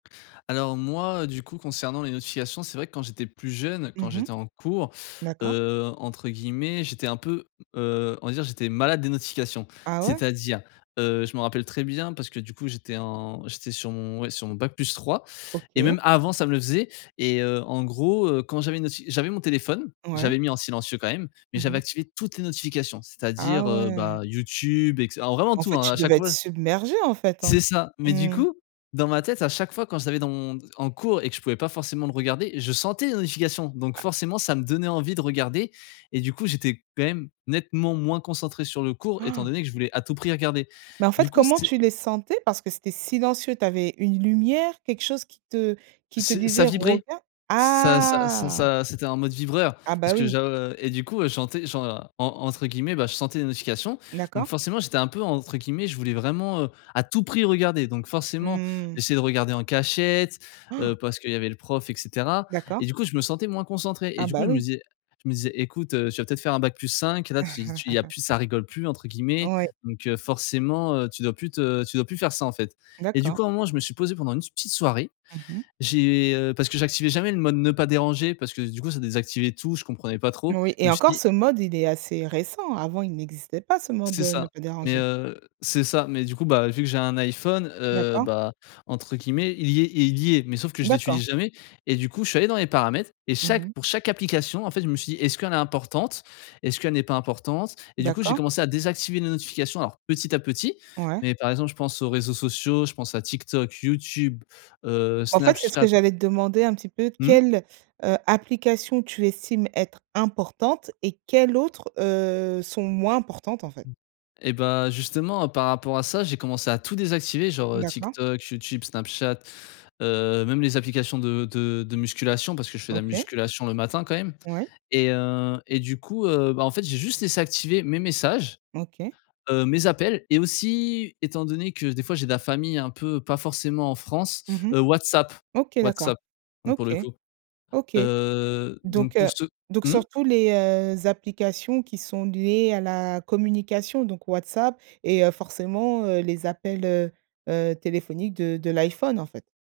Alors moi, heu, du coup, concernant les notifications, c'est vrai que quand j'étais plus jeune, quand Mmh mh. j'étais en cours, D'accord. heu, entre guillemets, j'étais un peu, heu, on va dire, j'étais «malade» des notifications. Ah ouais? C'est-à-dire, heu, je me rappelle très bien parce que du coup, j'étais en j'étais sur mon ouais, sur mon bac plus 3, et OK. même avant, ça me le faisait, et heu, en gros, heu, quand j'avais une noti j'avais mon téléphone, Ouais. j'avais mis en silencieux quand même, mais Mmh j'avais mh. activé toutes les notifications, Ah c'est-à-dire, heu, bah, ouais. YouTube, et cetera, alors vraiment En tout, fait, hein, à tu chaque devais être fois submergé, en fait, C'est hein. ça. Mais du Mmh. coup, dans ma tête, à chaque fois, quand je l'avais dans mon en cours et que je pouvais pas forcément le regarder, je sentais les notifications donc Ah. forcément, ça me donnait envie de regarder et du coup, j'étais quand même nettement moins concentré sur le cours étant donné que je voulais à tout prix regarder. Mais en Du fait, coup, comment c'est tu les sentais? Parce que c'était silencieux, tu avais une lumière, quelque chose qui te qui te C ça disait: vibrait. «Regarde?» Ça ça ça Ah. ça c'était un mode vibreur, Ah bah, parce que oui. j'av et du coup, je sentais, genre, en entre guillemets, «je sentais des notifications» donc D'accord. forcément, j'étais un peu, entre guillemets, je voulais vraiment, heu, «à tout prix regarder». Donc forcément, Mmh. j'essaie de regarder en cachette, heu, parce qu'il y avait le prof, et cetera. Et D'accord. du coup, je me sentais moins concentré et Ah du coup, bah, je me oui. disais je me disais: «Écoute, heu, tu vas peut être faire un bac plus 5 et là, tu tu il y a plus "ça rigole plus" entre guillemets. Ouais. Donc heu, forcément, heu, tu dois plus te tu dois plus faire ça, en fait». Et du D'accord. coup, à un moment, je me suis posé pendant une petite soirée, Mmh mh. j'ai, heu, parce que j'activais jamais le mode «ne pas déranger» parce que du coup ça désactivait tout, je comprenais pas trop, Oui je et me suis encore dit ce mode, il est assez récent, avant il n'existait pas, ce mode, C'est heu, «ne ça. pas Mais déranger». heu c'est ça, mais du coup, bah, vu que j'ai un iPhone, heu, D'accord. bah, entre guillemets, «il y est il y est» mais sauf que je D'accord. l'utilise jamais et du coup, je suis allé dans les paramètres et Mmh chaque mh. pour chaque application, en fait, je me suis dit: «Est-ce qu'elle est importante? Est-ce qu'elle n'est pas importante?» Et du coup, j'ai D'accord. commencé à désactiver les notifications, alors petit à petit, Ouais. mais par exemple, je pense aux réseaux sociaux, je pense à TikTok, YouTube, heu, En fait, c'est ce Snapchat. que j'allais te demander un petit peu, Mmh? quelle, heu, application tu estimes être importante, et quelles autres, heu, sont moins importantes, en fait? Et bah, justement, par rapport à ça, j'ai commencé à tout désactiver genre, heu, D'accord. TikTok, YouTube, Snapchat, heu, même les applications de de de musculation- parce que je fais de la OK. musculation le matin, quand même- Ouais. et heu, et du coup, heu, bah, en fait, j'ai juste laissé activés mes messages, OK. heu, mes appels et aussi, étant donné que des fois, j'ai de la famille un peu pas forcément en France, Mmh mh. heu, WhatsApp. OK, d'accord. WhatsApp donc, pour OK. le coup. OK. Heu, Donc donc pour heu, ce donc Mmh? surtout les, heu, applications qui sont liées à la communication, donc WhatsApp et heu, forcément, heu, les appels, heu heu, téléphoniques de de l'iPhone, en fait.